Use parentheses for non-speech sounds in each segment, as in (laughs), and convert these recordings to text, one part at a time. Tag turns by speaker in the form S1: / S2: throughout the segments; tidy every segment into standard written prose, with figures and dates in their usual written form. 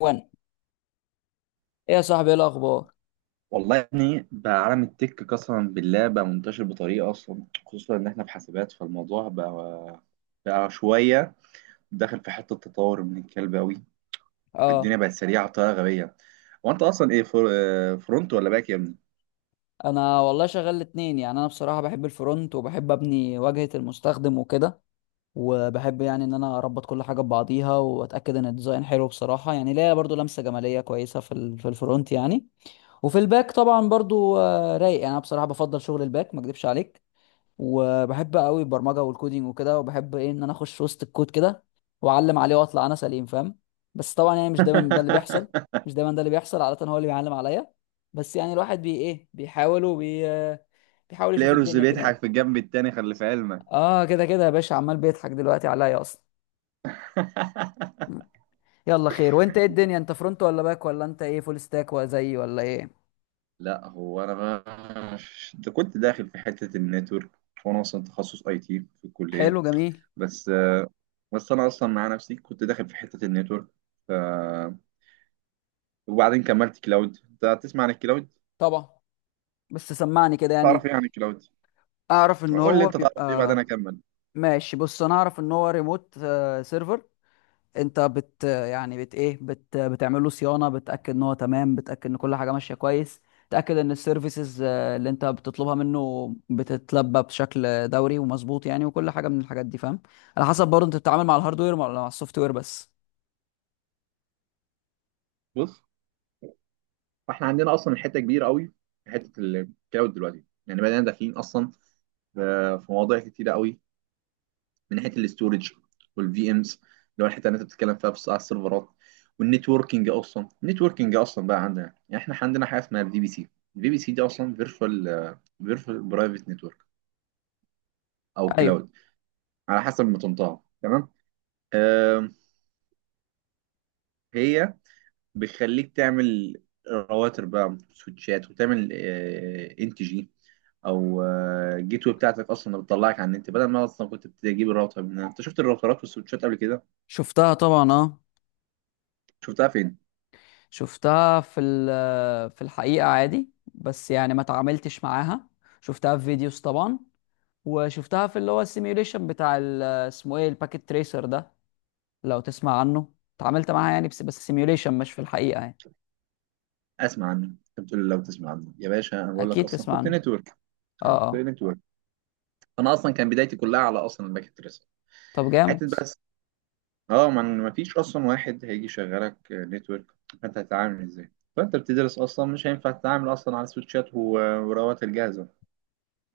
S1: وانا، ايه يا صاحبي؟ ايه الاخبار؟
S2: والله يا ابني، بقى عالم التك قسما بالله بقى منتشر بطريقه اصلا، خصوصا ان احنا في حاسبات. فالموضوع بقى شويه داخل في حته تطور من الكلب قوي.
S1: اه،
S2: الدنيا بقت سريعه بطريقه غبيه. هو انت اصلا ايه فر... آه، فرونت ولا باك يا ابني؟
S1: انا والله شغال الاتنين. يعني انا بصراحه بحب الفرونت، وبحب ابني واجهه المستخدم وكده، وبحب يعني ان انا اربط كل حاجه ببعضيها واتاكد ان الديزاين حلو. بصراحه يعني ليا برضو لمسه جماليه كويسه في ال- في الفرونت يعني. وفي الباك طبعا برضو رايق. يعني انا بصراحه بفضل شغل الباك، ما اكدبش عليك. وبحب قوي البرمجه والكودينج وكده، وبحب ايه ان انا اخش وسط الكود كده واعلم عليه واطلع انا سليم، فاهم؟ بس طبعا يعني مش دايما ده اللي بيحصل.
S2: (laughs)
S1: مش دايما ده اللي بيحصل، عاده هو اللي بيعلم عليا. بس يعني الواحد بي ايه بيحاول بيحاول يشوف
S2: تلاقي رز
S1: الدنيا كده يعني.
S2: بيضحك في الجنب التاني، خلي في علمك.
S1: اه، كده كده يا باشا، عمال بيضحك دلوقتي عليا اصلا. مم.
S2: (laughs)
S1: يلا خير، وانت ايه الدنيا؟ انت فرونت ولا باك؟ ولا انت ايه، فول ستاك ولا زيي ولا ايه؟
S2: لا، هو انا ما... ده كنت داخل في حته النتورك، وانا اصلا تخصص اي تي في الكليه.
S1: حلو، جميل.
S2: بس بس انا اصلا مع نفسي كنت داخل في حته النتورك. ف... وبعدين كملت كلاود. انت تسمع عن الكلاود؟
S1: طبعا، بس سمعني كده يعني.
S2: تعرف ايه عن الكلاود؟
S1: اعرف ان
S2: قول لي
S1: هو
S2: انت تعرف ايه بعدين
S1: بيبقى،
S2: انا اكمل.
S1: ماشي. بص، انا اعرف ان هو ريموت سيرفر. انت بت يعني بت ايه بت بتعمل له صيانه، بتاكد ان هو تمام، بتاكد ان كل حاجه ماشيه كويس. تاكد ان السيرفيسز اللي انت بتطلبها منه بتتلبى بشكل دوري ومظبوط يعني، وكل حاجه من الحاجات دي، فاهم؟ على حسب برضه، انت بتتعامل مع الهاردوير ولا مع السوفت وير بس؟
S2: بص، فاحنا عندنا اصلا حته كبيره قوي في حته الكلاود دلوقتي، يعني بدأنا داخلين اصلا ف- في مواضيع كتيره قوي من ناحيه الاستورج، والفي امز اللي هو الحته اللي انت بتتكلم فيها بس على السيرفرات، والنتوركينج. اصلا النتوركينج اصلا بقى عندنا، يعني احنا عندنا حاجه اسمها الفي بي سي. الفي بي سي دي اصلا فيرتشوال... فيرتشوال برايفت نتورك او
S1: ايوه.
S2: كلاود، على حسب ما تنطقها. تمام. آه، هي بتخليك تعمل رواتر بقى، سويتشات، وتعمل ان تي جي، او جيت واي بتاعتك اصلا اللي بتطلعك على النت، بدل ما اصلا كنت بتجيب الراوتر من هنا. انت شفت الراوترات والسويتشات قبل كده؟
S1: شفتها طبعا، اه.
S2: شفتها فين؟
S1: شفتها في ال- في الحقيقه عادي، بس يعني ما تعاملتش معاها. شفتها في فيديوز طبعا، وشفتها في اللي هو السيميوليشن بتاع اسمه ايه، الباكيت تريسر ده، لو تسمع عنه. اتعاملت معاها يعني، بس بس سيميوليشن، مش في الحقيقة يعني.
S2: اسمع عنه. انت بتقول لي لو تسمع عنه يا باشا، انا بقول لك
S1: اكيد
S2: اصلا
S1: تسمع
S2: كنت
S1: عنه.
S2: نتورك. انا
S1: اه
S2: كنت
S1: اه.
S2: نتورك. انا اصلا كان بدايتي كلها على اصلا الباكت تريس.
S1: طب
S2: حته
S1: جامد.
S2: بقى، اه، من ما فيش اصلا واحد هيجي يشغلك نتورك، فانت هتتعامل ازاي؟ فانت بتدرس اصلا، مش هينفع تتعامل اصلا على وراوات الجاهزه،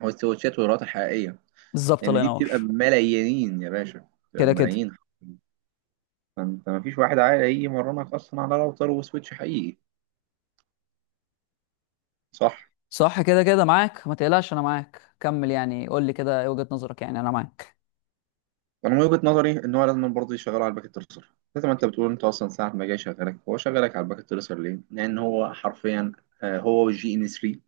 S2: او سويتشات وراوات حقيقيه،
S1: بالظبط، الله
S2: لان دي بتبقى
S1: ينور.
S2: بملايين يا باشا، بتبقى
S1: كده كده.
S2: بملايين. فانت ما فيش واحد عاقل هيجي يمرنك اصلا على راوتر وسويتش حقيقي، صح؟
S1: صح، كده كده معاك، ما تقلقش انا معاك، كمل يعني، قول لي كده ايه وجهة نظرك، يعني انا معاك.
S2: انا من وجهه نظري ان هو لازم برضه يشغله على الباكيت ترسر، زي ما انت بتقول. انت اصلا ساعه ما جاي شغالك، هو شغالك على الباكيت ترسر ليه؟ لان هو حرفيا هو والجي ان 3.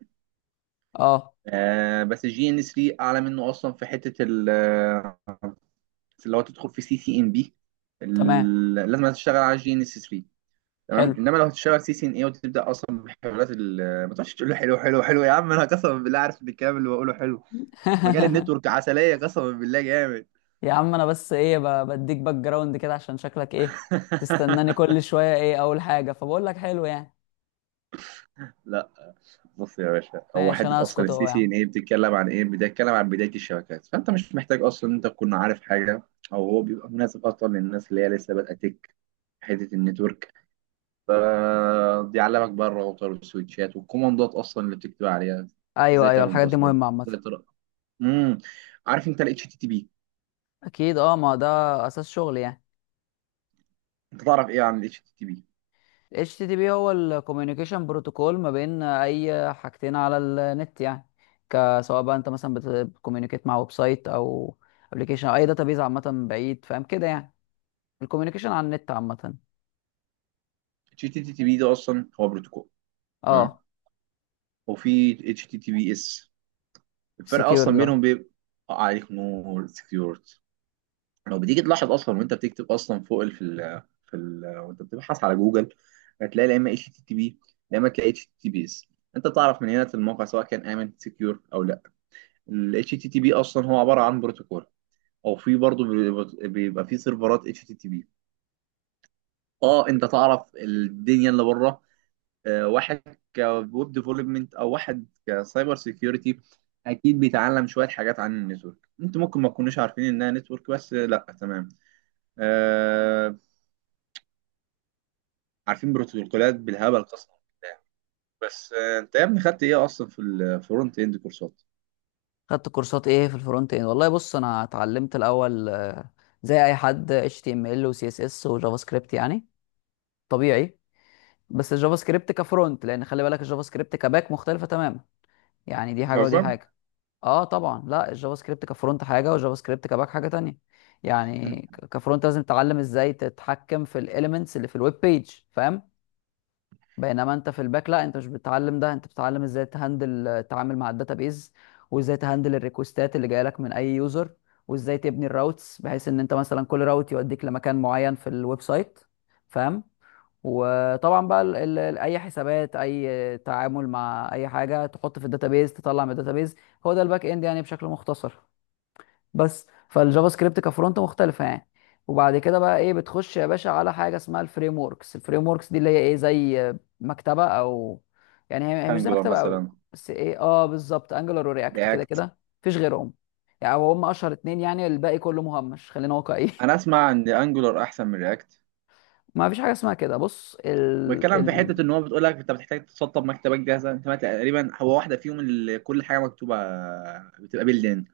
S1: اه.
S2: آه، بس الجي ان 3 اعلى منه اصلا في حته ال آه، اللي هو تدخل في سي سي ان بي.
S1: تمام.
S2: لازم تشتغل على الجي ان 3، تمام.
S1: حلو.
S2: انما لو هتشتغل سي سي ان اي وتبدا اصلا ما تقعدش تقول له حلو حلو حلو. يا عم انا قسما بالله عارف ان الكلام اللي بقوله حلو. مجال
S1: (laughs)
S2: النتورك عسليه، قسما بالله جامد.
S1: يا عم انا بس ايه، بديك باك جراوند كده عشان شكلك ايه تستناني
S2: (laughs)
S1: كل شوية. ايه اول حاجة فبقول لك حلو يعني.
S2: لا بص يا باشا، هو
S1: ماشي انا
S2: حته اصلا
S1: هسكت اهو
S2: السي
S1: يا
S2: سي ان
S1: عم.
S2: ايه بتتكلم عن ايه؟ بتتكلم عن بدايه الشبكات. فانت مش محتاج اصلا انت تكون عارف حاجه، او هو بيبقى مناسب اصلا للناس اللي هي لسه بادئه تك، حته النتورك. فبيعلمك بقى الراوتر والسويتشات والكوماندات اصلا اللي بتكتب عليها.
S1: ايوه
S2: ازاي
S1: ايوه،
S2: تعمل
S1: الحاجات دي
S2: باسورد،
S1: مهمه عامه.
S2: ازاي ترى... امم عارف انت الاتش تي تي بي؟
S1: اكيد اه، ما ده اساس شغل يعني.
S2: انت تعرف ايه عن الاتش تي تي بي؟
S1: ال HTTP هو الكوميونيكيشن بروتوكول ما بين اي حاجتين على النت يعني. سواء بقى انت مثلا بتكوميونيكيت مع ويب سايت او ابلكيشن او اي داتابيز عامه بعيد، فاهم كده يعني، الكوميونيكيشن على النت عامه.
S2: الاتش تي تي بي ده اصلا هو بروتوكول، تمام.
S1: اه،
S2: وفي اتش تي تي بي اس. الفرق
S1: سكيور
S2: اصلا
S1: ده.
S2: بينهم بيبقى عليك نور، سكيورتي. لو بتيجي تلاحظ اصلا وانت بتكتب اصلا فوق ال- في ال في ال وانت بتبحث على جوجل، هتلاقي لا اما اتش تي تي بي، لا اما تلاقي اتش تي تي بيس. انت تعرف من هنا الموقع سواء كان امن سكيور او لا. الاتش تي تي بي اصلا هو عباره عن بروتوكول، او في برضه بيبقى في سيرفرات اتش تي تي بي. اه، انت تعرف الدنيا اللي بره؟ آه، واحد كويب ديفلوبمنت او واحد كسايبر سيكيورتي، اكيد بيتعلم شويه حاجات عن النتورك. انتوا ممكن ما تكونوش عارفين انها نتورك، بس لا، تمام. آه، عارفين بروتوكولات بالهبل قسما بالله. بس آه، انت يا ابني خدت ايه اصلا في الفرونت اند كورسات؟
S1: خدت كورسات ايه في الفرونت اند؟ والله بص، انا اتعلمت الاول زي اي حد HTML و CSS وجافا سكريبت يعني، طبيعي. بس الجافا سكريبت كفرونت، لان خلي بالك الجافا سكريبت كباك مختلفه تماما. يعني دي حاجه ودي
S2: بتهزر.
S1: حاجه. اه طبعا، لا الجافا سكريبت كفرونت حاجه، والجافا سكريبت كباك حاجه تانية.
S2: انت...
S1: يعني كفرونت لازم تتعلم ازاي تتحكم في الاليمنتس اللي في الويب بيج، فاهم؟ بينما انت في الباك لا، انت مش بتتعلم ده، انت بتتعلم ازاي تهندل التعامل مع الداتابيز، وازاي تهندل الريكوستات اللي جايه لك من اي يوزر، وازاي تبني الراوتس بحيث ان انت مثلا كل راوت يوديك لمكان معين في الويب سايت، فاهم؟ وطبعا بقى ال اي حسابات، اي تعامل مع اي حاجه تحط في الداتابيز، تطلع من الداتابيز، هو ده الباك اند يعني بشكل مختصر. بس فالجافا سكريبت كفرونت مختلفه يعني. وبعد كده بقى ايه، بتخش يا باشا على حاجه اسمها الفريم وركس. الفريم وركس دي اللي هي ايه، زي مكتبه، او يعني هي هي مش زي
S2: انجولار
S1: مكتبه قوي.
S2: مثلا.
S1: بس ايه اه، بالظبط، انجلر ورياكت كده
S2: رياكت.
S1: كده، مفيش غيرهم. يعني هم اشهر اتنين، يعني الباقي كله مهمش، خلينا واقعيين.
S2: انا
S1: (laughs)
S2: اسمع ان انجولار احسن من رياكت.
S1: ما فيش حاجه اسمها كده، بص
S2: بتكلم في حته ان هو بتقول لك انت بتحتاج تسطب مكتبك جاهزه. انت ما تقريبا هو واحده فيهم اللي كل حاجه مكتوبه بتبقى باللين.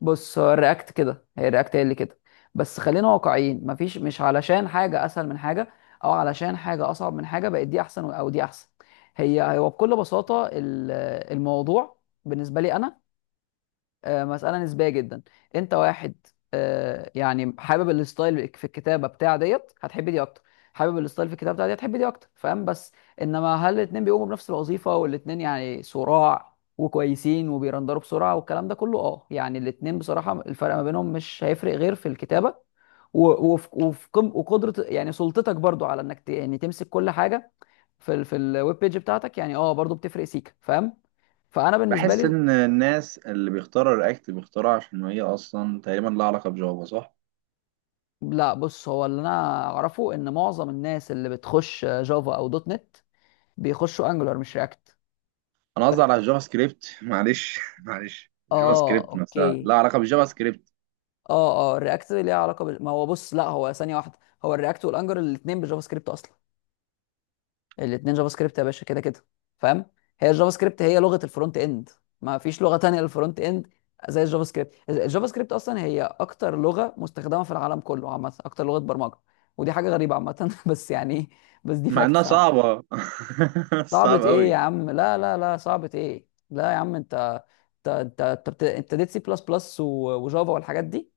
S1: بص هو الرياكت كده، هي الرياكت هي اللي كده. بس خلينا واقعيين، مفيش مش علشان حاجة أسهل من حاجة أو علشان حاجة أصعب من حاجة بقت دي أحسن أو دي أحسن. هي هو بكل بساطة، الموضوع بالنسبة لي أنا مسألة نسبية جدا. انت واحد يعني حابب الستايل في الكتابة بتاع ديت، هتحب دي اكتر. حابب الستايل في الكتابة بتاع دي، هتحب دي اكتر، فاهم؟ بس انما هل الاتنين بيقوموا بنفس الوظيفة والاتنين يعني صراع وكويسين وبيرندروا بسرعة والكلام ده كله؟ اه يعني الاتنين بصراحة الفرق ما بينهم مش هيفرق غير في الكتابة وقدرة يعني سلطتك برضو على انك يعني تمسك كل حاجة في ال- في الويب بيج بتاعتك، يعني اه برضو بتفرق سيكا، فاهم؟ فانا بالنسبه
S2: بحس
S1: لي،
S2: ان الناس اللي بيختاروا رياكت بيختاروا عشان هي اصلا تقريبا لها علاقه بجافا، صح؟
S1: لا بص هو اللي انا اعرفه ان معظم الناس اللي بتخش جافا او دوت نت بيخشوا انجولار مش رياكت.
S2: انا قصدي على الجافا سكريبت. (laughs) معلش معلش، الجافا
S1: اه،
S2: سكريبت نفسها
S1: اوكي.
S2: لها علاقه بالجافا سكريبت.
S1: اه اه، الرياكت ليها علاقه بال... ما هو بص، لا هو ثانيه واحده، هو الرياكت والانجولار الاثنين بالجافا سكريبت اصلا. الاثنين جافا سكريبت يا باشا، كده كده، فاهم؟ هي الجافا سكريبت هي لغه الفرونت اند، ما فيش لغه تانية للفرونت اند زي الجافا سكريبت. الجافا سكريبت اصلا هي اكتر لغه مستخدمه في العالم كله، عامه اكتر لغه برمجه. ودي حاجه غريبه عامه. (laughs) بس يعني بس دي
S2: مع انها
S1: فاكتس.
S2: صعبة. (laughs)
S1: صعبة
S2: صعب
S1: ايه يا
S2: قوي.
S1: عم؟ لا لا لا، صعبة ايه؟ لا يا عم، انت انت اديت سي بلس بلس وجافا والحاجات دي،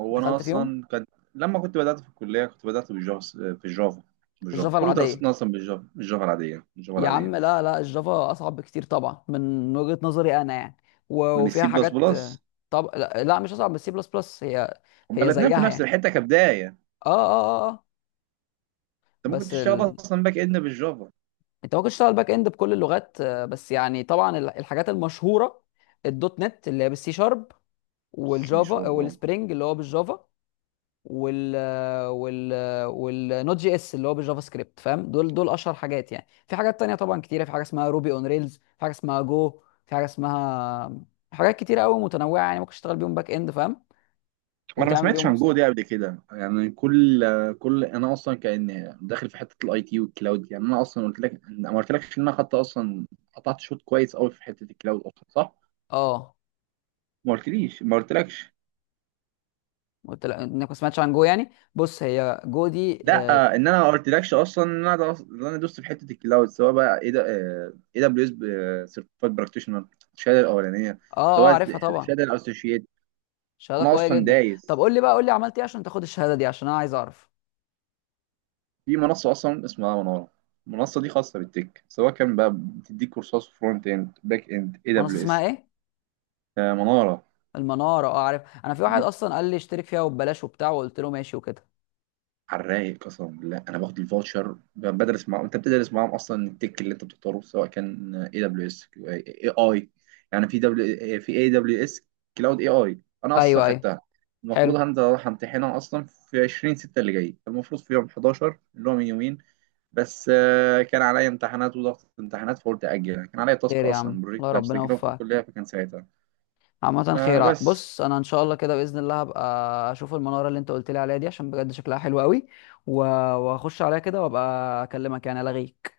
S2: هو انا
S1: دخلت فيهم.
S2: اصلا كان... لما كنت بدأت في الكلية، كنت بدأت بالجافا. في الجافا، بالجافا،
S1: الجافا
S2: كل
S1: العادية،
S2: دراستنا اصلا بالجافا، بالجافا العادية، بالجافا
S1: يا
S2: العادية.
S1: عم لا لا، الجافا اصعب بكتير طبعا من وجهة نظري انا يعني، و-
S2: من
S1: وفيها
S2: السي بلس
S1: حاجات.
S2: بلس.
S1: طب لا, لا مش اصعب من السي بلس بلس، هي
S2: هما
S1: هي
S2: الاتنين في
S1: زيها
S2: نفس
S1: يعني.
S2: الحتة كبداية. انت
S1: اه اه اه
S2: ممكن
S1: بس
S2: تشتغل
S1: ال...
S2: اصلا باك اند بالجافا.
S1: انت ممكن تشتغل باك اند بكل اللغات. بس يعني طبعا الحاجات المشهورة، الدوت نت اللي هي بالسي شارب،
S2: سي
S1: والجافا
S2: شوربة.
S1: والسبرينج اللي هو بالجافا، وال وال والنوت جي اس اللي هو بالجافا سكريبت، فاهم؟ دول دول اشهر حاجات يعني. في حاجات تانية طبعا كتيره، في حاجه اسمها روبي اون ريلز، في حاجه اسمها جو، في حاجه اسمها، حاجات كتيره قوي متنوعه يعني، ممكن تشتغل بيهم باك اند، فاهم؟
S2: وانا ما
S1: وتعمل بيهم
S2: سمعتش
S1: ويب
S2: عن جو
S1: سايت.
S2: دي قبل كده. يعني كل... كل انا اصلا كان داخل في حته الاي تي والكلاود. يعني انا اصلا قلت لك، ما قلتلكش ان انا خدت اصلا، قطعت شوط كويس قوي في حته الكلاود اصلا، صح؟
S1: اه،
S2: ما قلتليش ما قلتلكش.
S1: قلت لك انك ما سمعتش عن جو يعني. بص هي جو دي،
S2: لا آه،
S1: اه
S2: ان انا ما قلتلكش اصلا ان انا دوست في حته الكلاود، سواء بقى ايه ده، اي دبليو اس سيرتيفايد براكتيشنر، الشهاده الاولانيه،
S1: اه
S2: سواء
S1: عارفها طبعا.
S2: الشهاده الاسوشيت.
S1: شهاده
S2: انا
S1: قويه
S2: اصلا
S1: جدا. طب
S2: دايس
S1: قول لي بقى، قول لي عملت ايه عشان تاخد الشهاده دي، عشان انا عايز اعرف.
S2: في منصه اصلا اسمها مناره. المنصه دي خاصه بالتك، سواء كان بقى بتديك كورسات فرونت اند، باك اند، اي
S1: منصه
S2: دبليو
S1: اسمها
S2: اس.
S1: ايه؟
S2: مناره
S1: المناره، اه عارف. انا في
S2: دي
S1: واحد اصلا قال لي اشترك فيها وببلاش وبتاع، وقلت له ماشي وكده.
S2: على الرايق قسما بالله. انا باخد الفاوتشر، بدرس معاهم. انت بتدرس معاهم اصلا التك اللي انت بتختاره، سواء كان اي دبليو اس اي اي، يعني في دبليو، في اي دبليو اس كلاود اي اي. انا اصلا
S1: ايوه ايوه.
S2: خدتها. المفروض
S1: حلو،
S2: هنزل اروح امتحنها اصلا في 20/6 اللي جاي، المفروض في يوم 11 اللي هو من يومين، بس آه، كان عليا امتحانات وضغط امتحانات، فقلت اجلها. كان عليا تاسك
S1: خير يا عم
S2: اصلا،
S1: الله،
S2: بروجكت
S1: ربنا
S2: هسجله في
S1: يوفقك.
S2: الكليه، فكان ساعتها
S1: عامة
S2: آه،
S1: خير،
S2: بس
S1: بص انا ان شاء الله كده باذن الله هبقى اشوف المنارة اللي انت قلت لي عليها دي، عشان بجد شكلها حلو قوي. و- واخش عليها كده وابقى اكلمك يعني، الغيك.